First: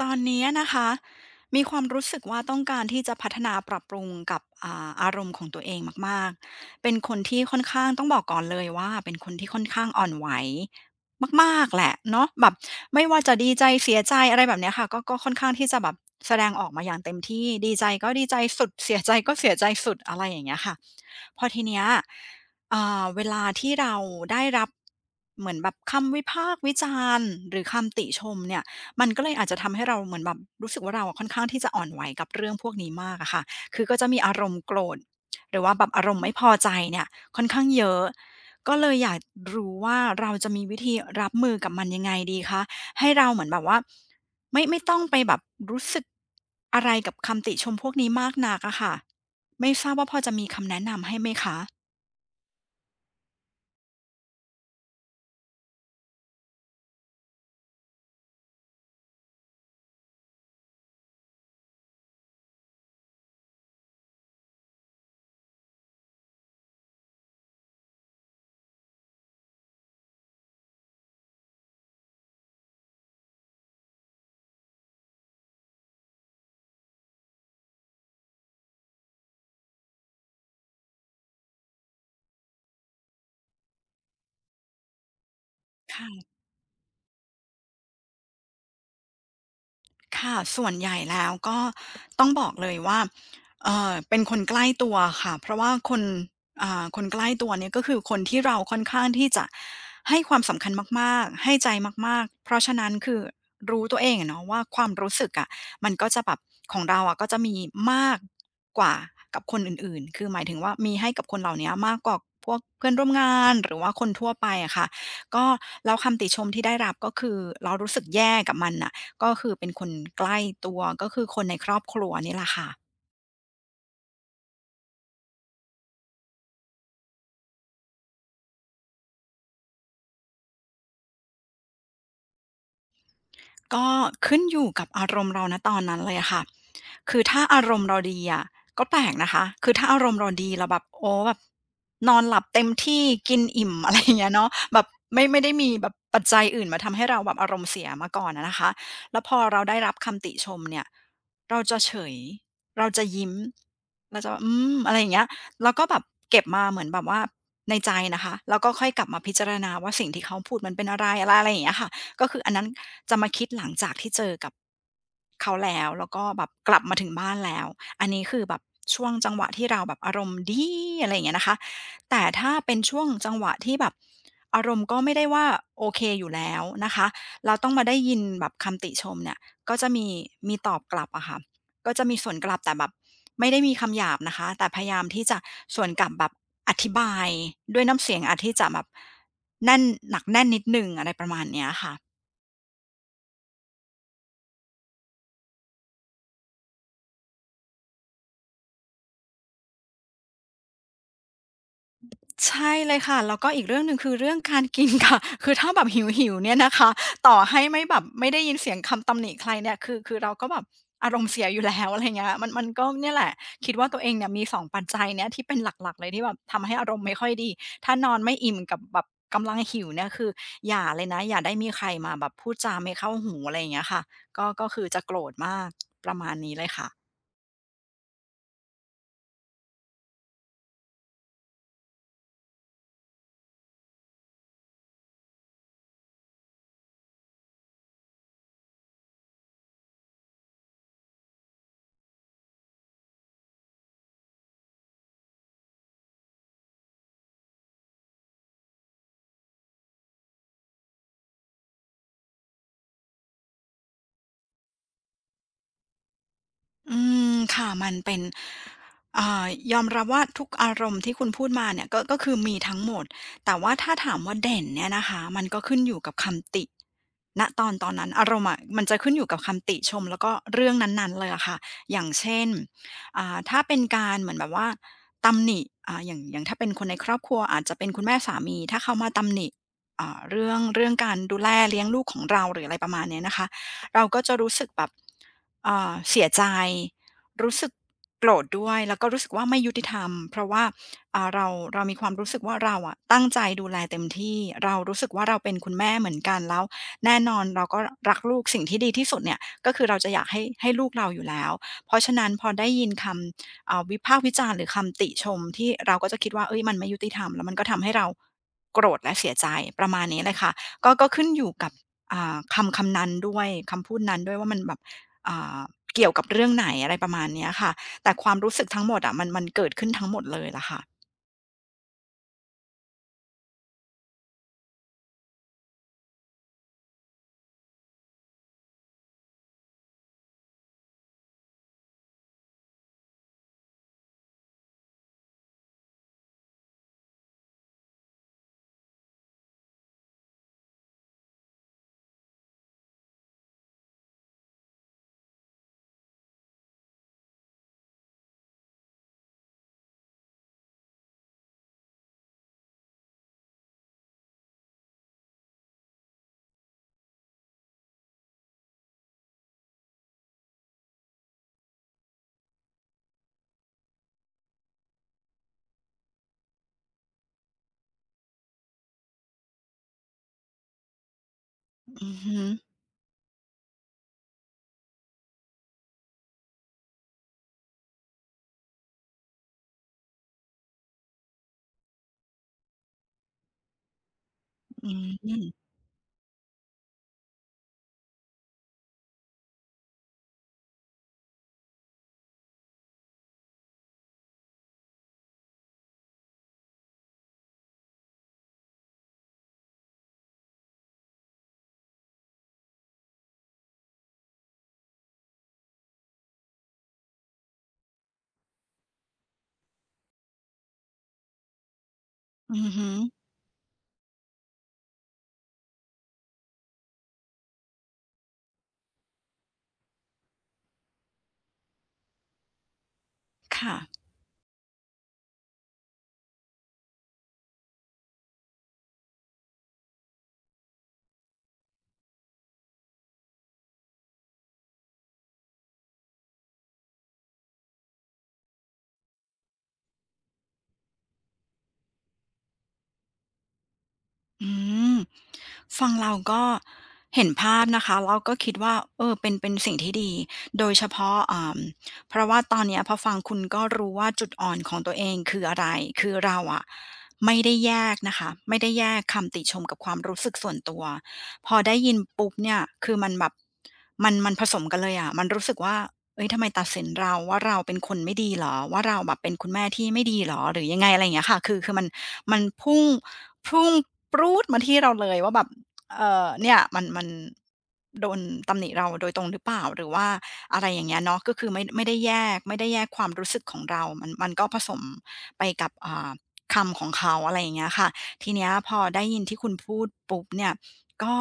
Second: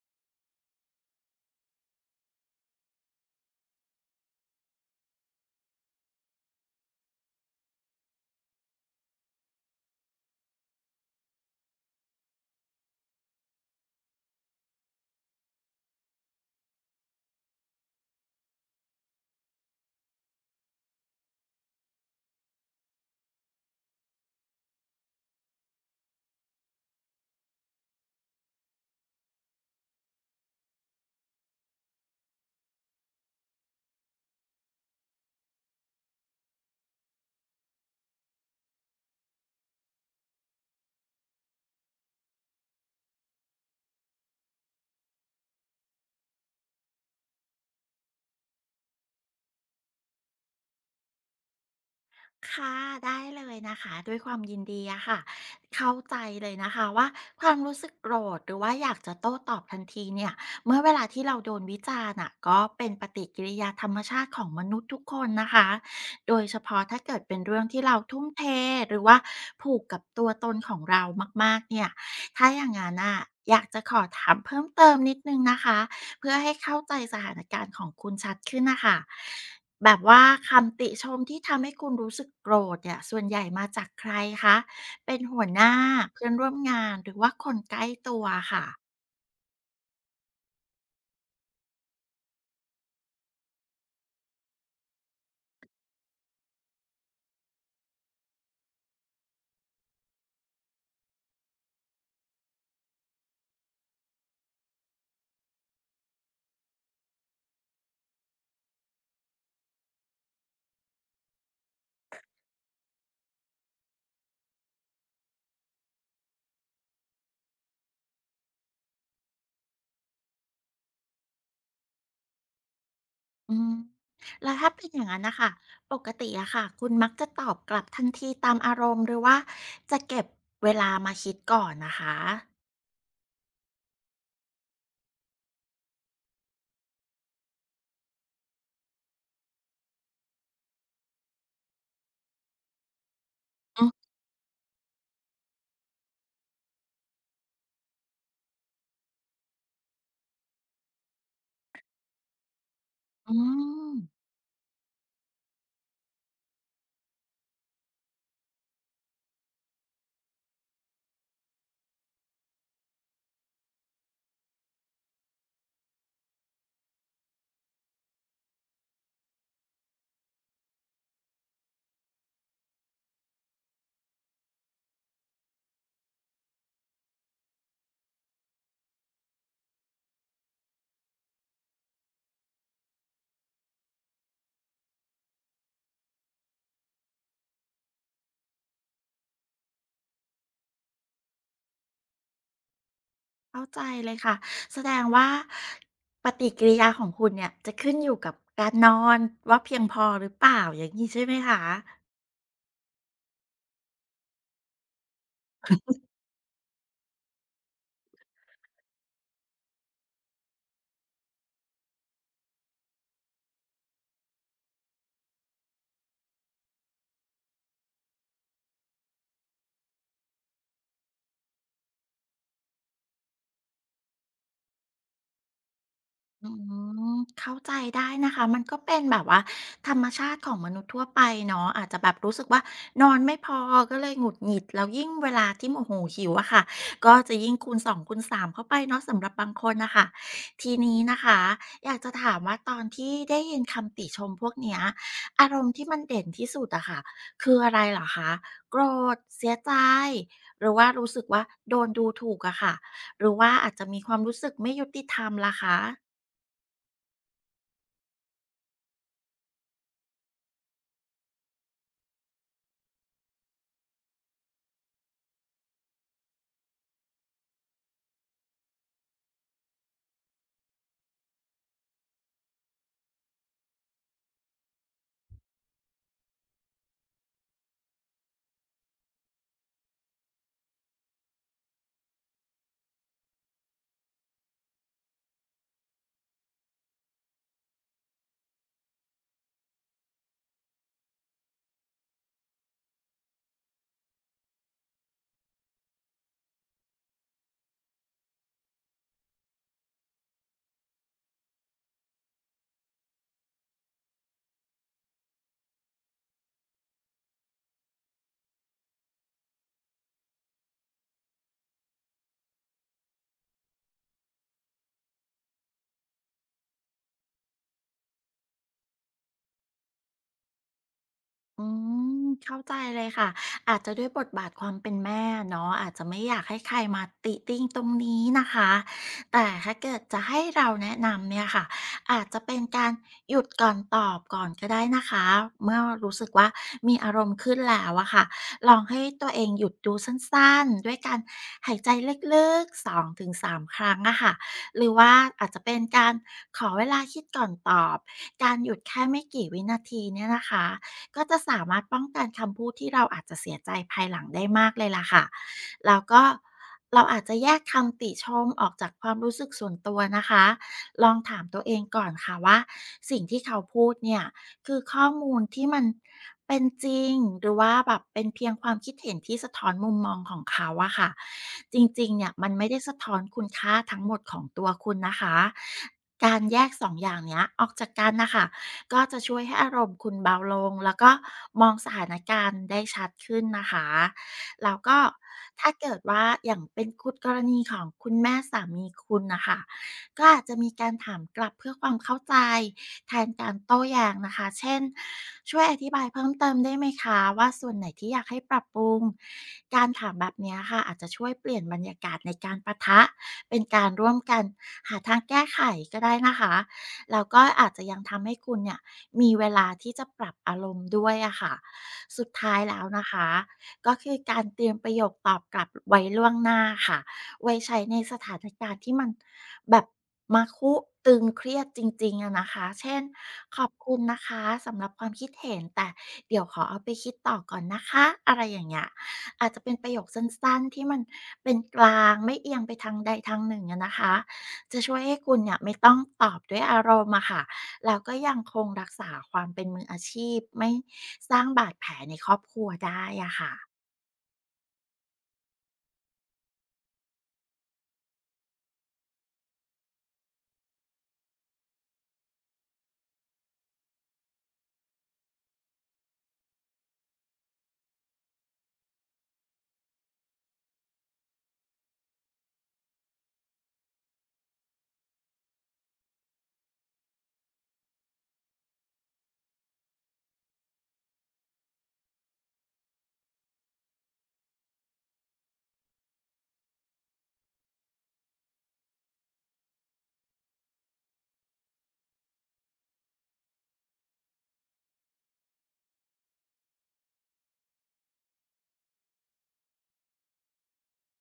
ตอนนี้นะคะมีความรู้สึกว่าต้องการที่จะพัฒนาปรับปรุงกับอารมณ์ของตัวเองมากๆเป็นคนที่ค่อนข้างต้องบอกก่อนเลยว่าเป็นคนที่ค่อนข้างอ่อนไหวมากๆแหละเนาะแบบไม่ว่าจะดีใจเสียใจอะไรแบบเนี้ยค่ะก็ค่อนข้างที่จะแบบแสดงออกมาอย่างเต็มที่ดีใจก็ดีใจสุดเสียใจก็เสียใจสุดอะไรอย่างเงี้ยค่ะพอทีเนี้ยเวลาที่เราได้รับเหมือนแบบคำวิพากษ์วิจารณ์หรือคำติชมเนี่ย มันก็เลยอาจจะทำให้เราเหมือนแบบรู้สึกว่าเราอะค่อนข้างที่จะอ่อนไหวกับเรื่องพวกนี้มากอะค่ะคือก็จะมีอารมณ์โกรธหรือว่าแบบอารมณ์ไม่พอใจเนี่ยค่อนข้างเยอะก็เลยอยากรู้ว่าเราจะมีวิธีรับมือกับมันยังไงดีคะให้เราเหมือนแบบว่าไม่ต้องไปแบบรู้สึกอะไรกับคำติชมพวกนี้มากนักอะค่ะไม่ทราบว่าพอจะมีคำแนะนำให้ไหมคะค่ะได้เลยนะคะด้วยความยินดีอะค่ะเข้าใจเลยนะคะว่าความรู้สึกโกรธหรือว่าอยากจะโต้ตอบทันทีเนี่ยเมื่อเวลาที่เราโดนวิจารณ์อะก็เป็นปฏิกิริยาธรรมชาติของมนุษย์ทุกคนนะคะโดยเฉพาะถ้าเกิดเป็นเรื่องที่เราทุ่มเทหรือว่าผูกกับตัวตนของเรามากๆเนี่ยถ้าอย่างงั้นน่ะอยากจะขอถามเพิ่มเติมนิดหนึ่งนะคะ เพื่อให้เข้าใจสถานการณ์ของคุณชัดขึ้นนะคะแบบว่าคำติชมที่ทำให้คุณรู้สึกโกรธเนี่ยส่วนใหญ่มาจากใครคะเป็นหัวหน้าเพื่อค่ะ นร่วมงานหรือว่าคนใกล้ตัวค่ะค่ะส่วนใหญ่แล้วก็ต้องบอกเลยว่าเป็นคนใกล้ตัวค่ะเพราะว่าคนคนใกล้ตัวเนี่ยก็คือคนที่เราค่อนข้างที่จะให้ความสำคัญมากๆให้ใจมากๆเพราะฉะนั้นคือรู้ตัวเองอะเนาะว่าความรู้สึกอะมันก็จะแบบของเราอะก็จะมีมากกว่ากับคนอื่นๆคือหมายถึงว่ามีให้กับคนเหล่าเนี้ยมากกว่าพวกเพื่อนร่วมงานหรือว่าคนทั่วไปอะค่ะก็แล้วคำติชมที่ได้รับก็คือเรารู้สึกแย่กับมันน่ะ ก็คือเป็นคนใกล้ตัวก็คือคนในครอบครัวนี่แหละค่ะ อืมแล้วถ้าเป็นอย่างนั้นนะคะปกติอะค่ะคุณมักจะตอบกลับทันทีตามอารมณ์หรือว่าจะเก็บเวลามาคิดก่อนนะคะก็ขึ้นอยู่กับอารมณ์เรานะตอนนั้นเลยอะค่ะคือถ้าอารมณ์เราดีอะก็แปลกนะคะ คือถ้าอารมณ์เราดีเราแบบโอ้แบบนอนหลับเต็มที่กินอิ่มอือะไรอมย่างเงี้ยเนาะแบบไม่ได้มีแบบปัจจัยอื่นมาทำให้เราแบบอารมณ์เสียมาก่อนอะนะคะแล้วพอเราได้รับคำติชมเนี่ยเราจะเฉยเราจะยิ้อืมเราม จะอืมอะไรอย่างเงี้ยแล้วก็แบบเก็บมาเหมือนแบบว่าในใจนะคะแล้วก็ค่อยกลับมาพิจารณาว่าสิ่งที่เขาพูดมันเป็นอะไรอะไรอะไรอย่างเงี้ยค่ะ ก็คืออันนั้นจะมาคิดหลังจากที่เจอกับเขาแล้วแล้วก็แบบกลับมาถึงบ้านแล้วอันนี้คือแบบช่วงจังหวะที่เราแบบอารมณ์ดีอะไรอย่างเงี้ยนะคะแต่ถ้าเป็นช่วงจังหวะที่แบบอารมณ์ก็ไม่ได้ว่าโอเคอยู่แล้วนะคะเราต้องมาได้ยินแบบคำติชมเนี่ยก็จะมีตอบกลับอะค่ะก็จะมีสวนกลับแต่แบบไม่ได้มีคำหยาบนะคะแต่พยายามที่จะสวนกลับแบบอธิบายด้วยน้ำเสียงอาจที่จะแบบแน่นหนักแน่นนิดหนึ่งอะไรประมาณเนี้ยค่ะ เข้าใจเลยค่ะแสดงว่าปฏิกิริยาของคุณเนี่ยจะขึ้นอยู่กับการนอนว่าเพียงพอหรือเปล่าอย่างนี้ใช่ไหมคะ ใช่เลยค่ะแล้วก็อีกเรื่องหนึ่งคือเรื่องการกินค่ะ คือถ้าแบบหิวหิวเนี่ยนะคะต่อให้ไม่แบบไม่ได้ยินเสียงคำตำหนิใครเนี่ยคือเราก็แบบอารมณ์เสียอยู่แล้ว อะไรเงี้ยมันก็เนี่ยแหละคิดว่าตัวเองเนี่ยมีสองปัจจัยเนี่ยที่เป็นหลักๆเลยที่แบบทำให้อารมณ์ไม่ค่อยดีถ้านอนไม่อิ่มกับแบบกำลังหิวเนี่ยคืออย่าเลยนะอย่าได้มีใครมาแบบพูดจาไม่เข้าหูอะไรอย่างเงี้ยค่ะก็คือจะโกรธมากประมาณอืนี้เลยค่ะ มเข้าใจได้นะคะมันก็เป็นแบบว่าธรรมชาติของมนุษย์ทั่วไปเนาะอาจจะแบบรู้สึกว่านอนไม่พอก็เลยหงุดหงิดแล้วยิ่งเวลาที่โมโหหิวอะค่ะก็จะยิ่งคูณ2คูณ3เข้าไปเนาะสำหรับบางคนนะคะทีนี้นะคะอยากจะถามว่าตอนที่ได้ยินคำติชมพวกเนี้ยอารมณ์ที่มันเด่นที่สุดอะค่ะคืออะไรเหรอคะโกรธเสียใจหรือว่ารู้สึกว่าโดนดูถูกอะค่ะหรือว่าอาจจะมีความรู้สึกไม่ยุติธรรมล่ะคะ อืมค่ะมันเป็นอ่ายอมรับว่าทุกอารมณ์ที่คุณพูดมาเนี่ยก็คือมีทั้งหมดแต่ว่าถ้าถามว่าเด่นเนี่ยนะคะมันก็ขึ้นอยู่กับคำติณตอนนั้นอารมณ์อะมันจะขึ้นอยู่กับคำติชมแล้วก็เรื่องนั้นๆเลยอะค่ะอย่างเช่นถ้าเป็นการเหมือนแบบว่าตำหนิอย่างถ้าเป็นคนในครอบครัวอาจจะเป็นคุณแม่สามีถ้าเขามาตำหนิเรื่องการดูแลเลี้ยงลูกของเราหรืออะไรประมาณเนี้ยนะคะเราก็จะรู้สึกแบบ เสียใจรู้สึกโกรธด้วยแล้วก็รู้สึกว่าไม่ยุติธรรมเพราะว่าอ่าเราเรามีความรู้สึกว่าเราอะตั้งใจดูแลเต็มที่เรารู้สึกว่าเราเป็นคุณแม่เหมือนกันแล้วแน่นอนเราก็รักลูกสิ่งที่ดีที่สุดเนี่ยก็คือเราจะอยากให้ลูกเราอยู่แล้วเพราะฉะนั้นพอได้ยินคำวิพากษ์วิจารณ์หรือคำติชมที่เราก็จะคิดว่าเฮ้ยมันไม่ยุติธรรมแล้วมันก็ทำให้เราโกรธและเสียใจประมาณนี้เลยค่ะก็ขึ้นอยู่กับคำนั้นด้วยคำพูดนั้นด้วยว่ามันแบบ อ่าเกี่ยวกับเรื่องไหนอะไรประมาณเนี้ยค่ะแต่ความรู้สึกทั้งหมดอะมันเกิดขึ้นทั้งหมดเลยล่ะค่ะอืมเข้าใจเลยค่ะอาจจะด้วยบทบาทความเป็นแม่เนาะอาจจะไม่อยากให้ใครมาติติงตรงนี้นะคะแต่ถ้าเกิดจะให้เราแนะนำเนี่ยค่ะอาจจะเป็นการหยุดก่อนตอบก่อนก็ได้นะคะเมื่อรู้สึกว่ามีอารมณ์ขึ้นแล้วอะค่ะลองให้ตัวเองหยุดดูสั้นๆด้วยการหายใจลึกๆ2ถึง3ครั้งอะค่ะหรือว่าอาจจะเป็นการขอเวลาคิดก่อนตอบการหยุดแค่ไม่กี่วินาทีเนี่ยนะคะ ก็จะสามารถป้องกันคำพูดที่เราอาจจะเสียใจภายหลังได้มากเลยล่ะค่ะแล้วก็เราอาจจะแยกคำติชมออกจากความรู้สึกส่วนตัวนะคะ ลองถามตัวเองก่อนค่ะว่าสิ่งที่เขาพูดเนี่ยคือข้อมูลที่มันเป็นจริงหรือว่าแบบเป็นเพียงความคิดเห็นที่สะท้อนมุมมองของเขาอะค่ะ จริอืงๆอเนี่ยฮึมันไม่ได้สะท้อนคุณค่าทั้งหมดของตัวคุณนะคะการแยกสองอย่างเนี้ยออกจากกันนะคะ ก็จะช่วยให้อารมณ์คุณเบาลงแล้วก็มองสถานการณ์ได้ชัดขึ้นนะคะแล้วอืก็มอถ้าเกิดว่าอย่างเป็นคุณกรณีของคุณแม่สามีคุณนะคะก็อาจจะมีการถามกลับเพื่อความเข้าใจแทนการโต้แย้งนะคะเช่นช่วยอธิบายเพิ่มเติมได้ไหมคะว่าส่วนไหนที่อยากให้ปรับปรุงการถามแบบเนี้ยค่ะอาจจะช่วยเปลี่ยนบรรยากาศในการปะทะเป็นการร่วมกันหาทางแก้ไขก็ได้นะคะ แล้วก็อาจจะยังทำให้คุณเนี่ยมีเวลาที่จะปรับอารมณ์ด้วยอะค่ะสุดท้ายือแล้วฮึนะคะก็คือการเตรียมประโยคตอบกลับไว้ล่วงหน้าค่ะไว้ใช้ในสถานการณ์ที่มันแบบมาคุตึงเครียดจริงๆอะนะคะเช่นขอบค่ะ คุณนะคะสำหรับความคิดเห็นแต่เดี๋ยวขอเอาไปคิดต่อก่อนนะคะอะไรอย่างเงี้ยอาจจะเป็นประโยคสั้นๆที่มันเป็นกลางไม่เอียงไปทางใดทางหนึ่งอะนะคะ จะช่วยให้คุณเนี่ยไม่ต้องตอบด้วยอารมณ์อะค่ะ แล้วก็ยังคงรักษาความเป็นมืออาชีพไม่สร้างบาดแผลในครอบครัวได้อะค่ะ อืมฟังเราก็เห็นภาพนะคะแล้วก็คิดว่าเออเป็นสิ่งที่ดีโดยเฉพาะเพราะว่าตอนเนี้ยพอฟังคุณก็รู้ว่าจุดอ่อนของตัวเองคืออะไรคือเราอะไม่ได้แยกนะคะไม่ได้แยกคำติชมกับความรู้สึกส่วนตัวพอได้ยินปุ๊บเนี่ยคือมันแบบมันผสมกันเลยอะมันรู้สึกว่าเฮ้ยทำไมตัดสินเราว่าเราเป็นคนไม่ดีเหรอว่าเราแบบเป็นคุณแม่ที่ไม่ดีเหรอหรือยังไงอะไรอย่างเงี้ยค่ะคือมันมันพุ่ง พุ่งปรู๊ดมาที่เราเลยว่าแบบเนี่ยมันโดนตำหนิเราโดยตรงหรือเปล่าหรือว่าอะไรอย่างเงี้ยเนาะก็คือไม่ได้แยกไม่ได้แยกความรู้สึกของเรามันก็ผสมไปกับคำของเขาอะไรอย่างเงี้ยค่ะทีเนี้ยพอได้ยินที่คุณพูดปุ๊บเนี่ยก็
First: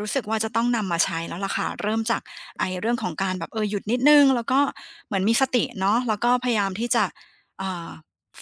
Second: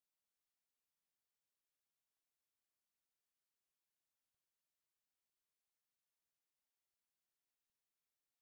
รู้สึกว่าจะต้องนำมาใช้แล้วล่ะค่ะเริ่มจากไอ้เรื่องของการแบบเออหยุดนิดหนึ่งแล้วก็เหมือนมีสติเนาะแล้วก็พยายามที่จะอ่า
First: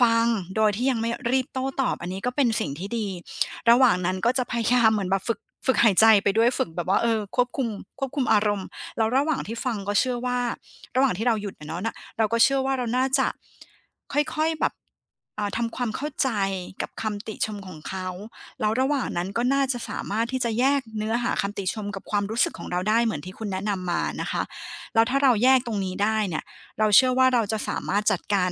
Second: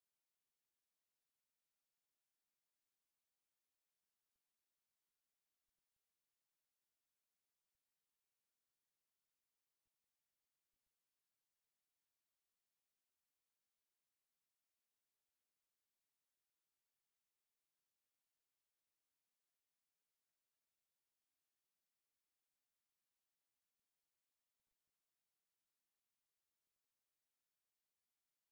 ฟังโดยที่ยังไม่รีบโต้ตอบอันนี้ก็เป็นสิ่งที่ดีระหว่างนั้นก็จะพยายาม เหมือนแบบฝึกหายใจไปด้วยฝึกแบบว่าเออควบคุมอารมณ์แล้วระหว่างที่ฟังก็เชื่อว่าระหว่างที่เราหยุดอะเนาะน่ะเราก็เชื่อว่าเราน่าจะค่อยๆแบบทำความเข้าใจกับคำติชมของเขาแล้วระหว่างนั้นก็น่าจะสามารถที่จะแยกเนื้อหาคำติชมกับความรู้สึกของเราได้เหมือนที่คุณแนะนำมานะคะแล้วถ้าเราแยกตรงนี้ได้เนี่ยเราเชื่อว่าเราจะสามารถจัดการ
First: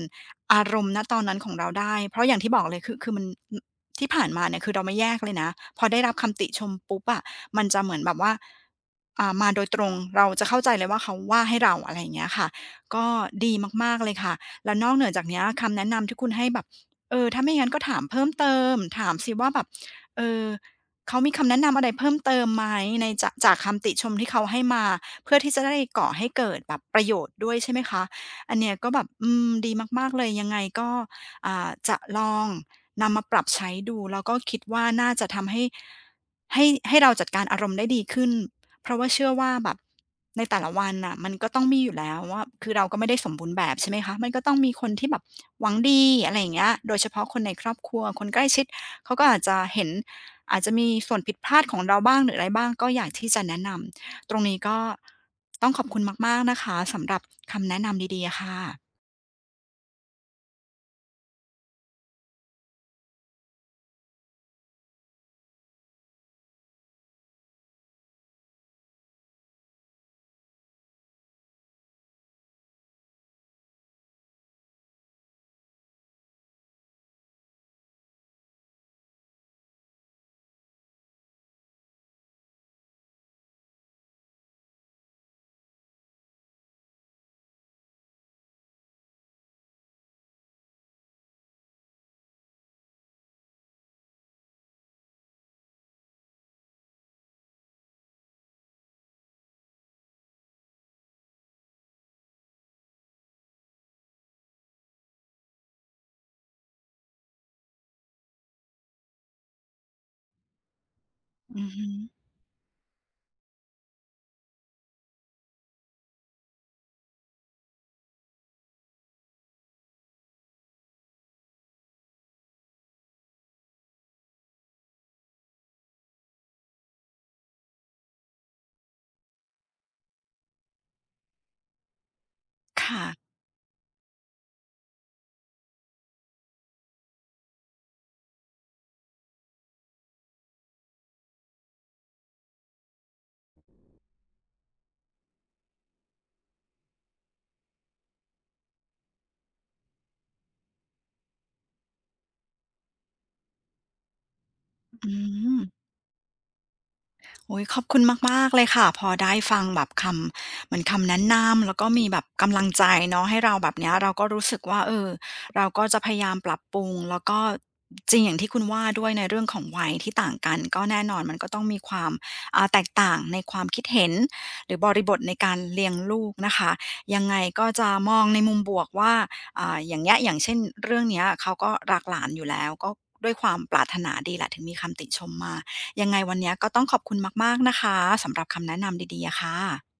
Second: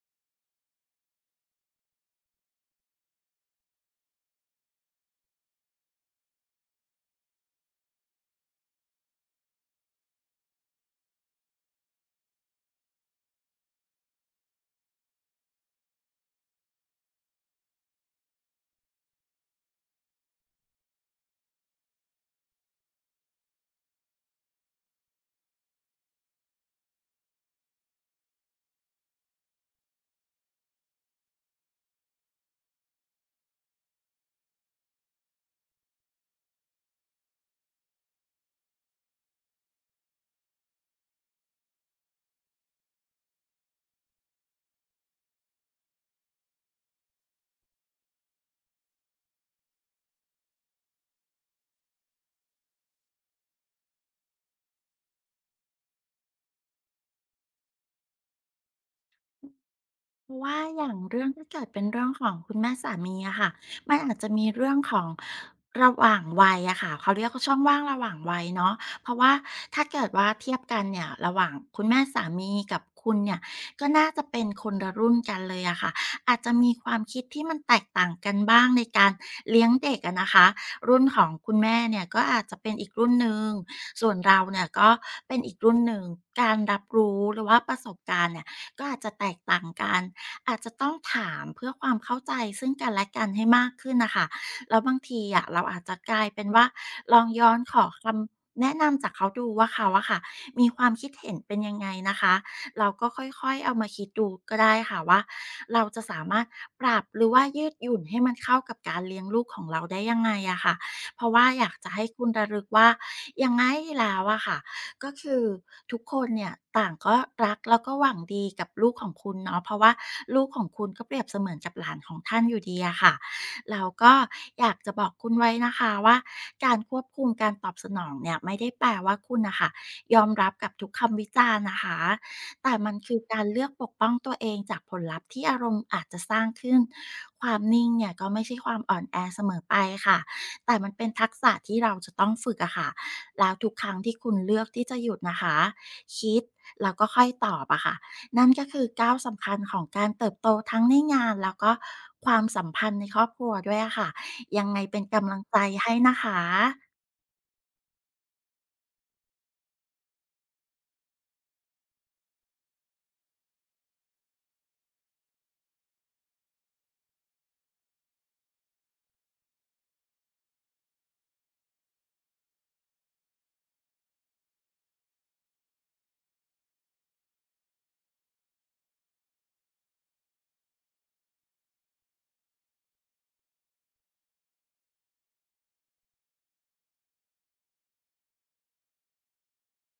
อารมณ์ณตอนนั้นของเราได้เพราะอย่างที่บอกเลยคือมันอที่ผ่านมาเนี่ยคือเราไม่แยกเลยนะพอได้รับคำติชมปุ๊บอะมันจะเหมือนแบบว่ามาโดยตรงเราจะเข้าใจเลยว่าเขาว่าให้เราอะไรอย่างเงี้ยค่ะก็ดีมากๆเลยค่ะแล้วนอกเหนือจากเนี้ยคำแนะนำที่คุณให้แบบเออถ้าไม่งั้นก็ถามเพิ่มเติมถามสิว่าแบบเออเขามีคำแนะนำอะไรเพิ่มเติมไหมในจากคำติชมที่เขาให้มาเพื่อที่จะได้ก่อให้เกิดแบบประโยชน์ด้วยใช่ไหมคะ อันเนี้ยก็แบบอืมดีมากๆเลยยังไงก็จะลองนำมาปรับใช้ดูแล้วก็คิดว่าน่าจะทำให้ให้เราจัดการอารมณ์ได้ดีขึ้นเพราะว่าเชื่อว่าแบบในแต่ละวันน่ะมันก็ต้องมีอยู่แล้วว่าคือเราก็ไม่ได้สมบูรณ์แบบใช่ไหมคะมันก็ต้องมีคนที่แบบหวังดีอะไรอย่างเงี้ยโดยเฉพาะคนในครอบครัวคนใกล้ชิดเขาก็อาจจะเห็นอาจจะมีส่วนผิดพลาดของเราบ้างหรืออะไรบ้างก็อยากที่จะแนะนำ ตรงนี้ก็ต้องขอบคุณมากๆนะคะสำหรับคำแนะนำดีๆอะค่ะเพราะว่าอย่างเรื่องถ้าเกิดเป็นเรื่องของคุณแม่สามีอะค่ะมันอาจจะมีเรื่องของระหว่างวัยอะค่ะเขาเรียกว่าช่องว่างระหว่างวัยเนาะเพราะว่าถ้าเกิดว่าเทียบกันเนี่ยระหว่างคุณแม่สามีกับคุณเนี่ยก็น่าจะเป็นคนละรุ่นกันเลยอะค่ะอาจจะมีความคิดที่มันแตกต่างกันบ้างในการเลี้ยงเด็กอะนะคะรุ่นของคุณแม่เนี่ยก็อาจจะเป็นอีกรุ่นหนึ่งส่วนเราเนี่ยก็เป็นอีกรุ่นหนึ่งการรับรู้หรือว่าประสบการณ์เนี่ย ก็อาจจะแตกต่างกัน อาจจะต้องถามเพื่อความเข้าใจซึ่งกันและกันให้มากขึ้นนะคะแล้วบางทีอะเราอาจจะกลายเป็นว่าลองย้อนขอคำแนะนำจากเขาดูว่าเขาอะค่ะมีความคิดเห็นเป็นยังไงนะคะเราก็ค่อยๆเอามาคิดดูก็ได้ค่ะว่าเราจะสามารถปรับหรือว่ายืดหยุ่นให้มันเข้ากับการเลี้ยงลูกของเราได้ยังไงอะค่ะเพราะว่าออืยาอกฮึจะให้คุณระลึกว่ายังไงแล้วอะค่ะ ก็คือทุกคนเนี่ยต่างก็รักแล้วก็หวังดีกับลูกของคุณเนาะเพราะว่าลูกของคุณก็เปรียบเสมือนกับหลานของท่านอยู่ดีอะค่ะแล้วก็อยากจะบอกคุณไว้นะคะว่าการควบคุมการตอบสนองเนี่ยไม่ได้แปลว่าคุณน่ะค่ะยอมรับกับทุกคำวิจารณ์นะคะแต่มันค่ะคือการเลือกปกป้องตัวเองจากผลลัพธ์ที่อารมณ์อาจจะสร้างขึ้นความนิ่งเนี่ยก็ไม่ใช่ความอ่อนแอเสมอไปค่ะแต่มันเป็นทักษะที่เราจะต้องฝึกอะค่ะ แล้วทุกครั้งที่คุณเลือกที่จะหยุดนะคะคิดแล้วก็ค่อยตอบอะค่ะนั่นก็คือก้าวสำคัญของการเติบโตทั้งในงานแล้วก็ความสัมพันธ์ในครอบครัวด้วยอะค่ะยังไงเป็นอืกำลังใจม ให้นะคะโอ้ยขอบคุณมากๆเลยค่ะพอได้ฟังแบบคำเหมือนคำแนะนำแล้วก็มีแบบกำลังใจเนาะให้เราแบบเนี้ยเราก็รู้สึกว่าเออเราก็จะพยายามปรับปรุงแล้วก็จริงอย่างที่คุณว่าด้วยในเรื่องของวัยที่ต่างกันก็แน่นอนมันก็ต้องมีความแตกต่างในความคิดเห็นหรือบริบทในการเลี้ยงลูกนะคะยังไงก็จะมองในมุมบวกว่าอย่างเงี้ยอย่างเช่นเรื่องเนี้ยเขาก็รักหลานอยู่แล้วก็ด้วยความปรารถนาดีแหละถึงมีคำติชมมา ยังไงวันนี้ก็ต้องขอบคุณมากๆนะคะสำหรับคำแนะนำดีๆอะค่ะ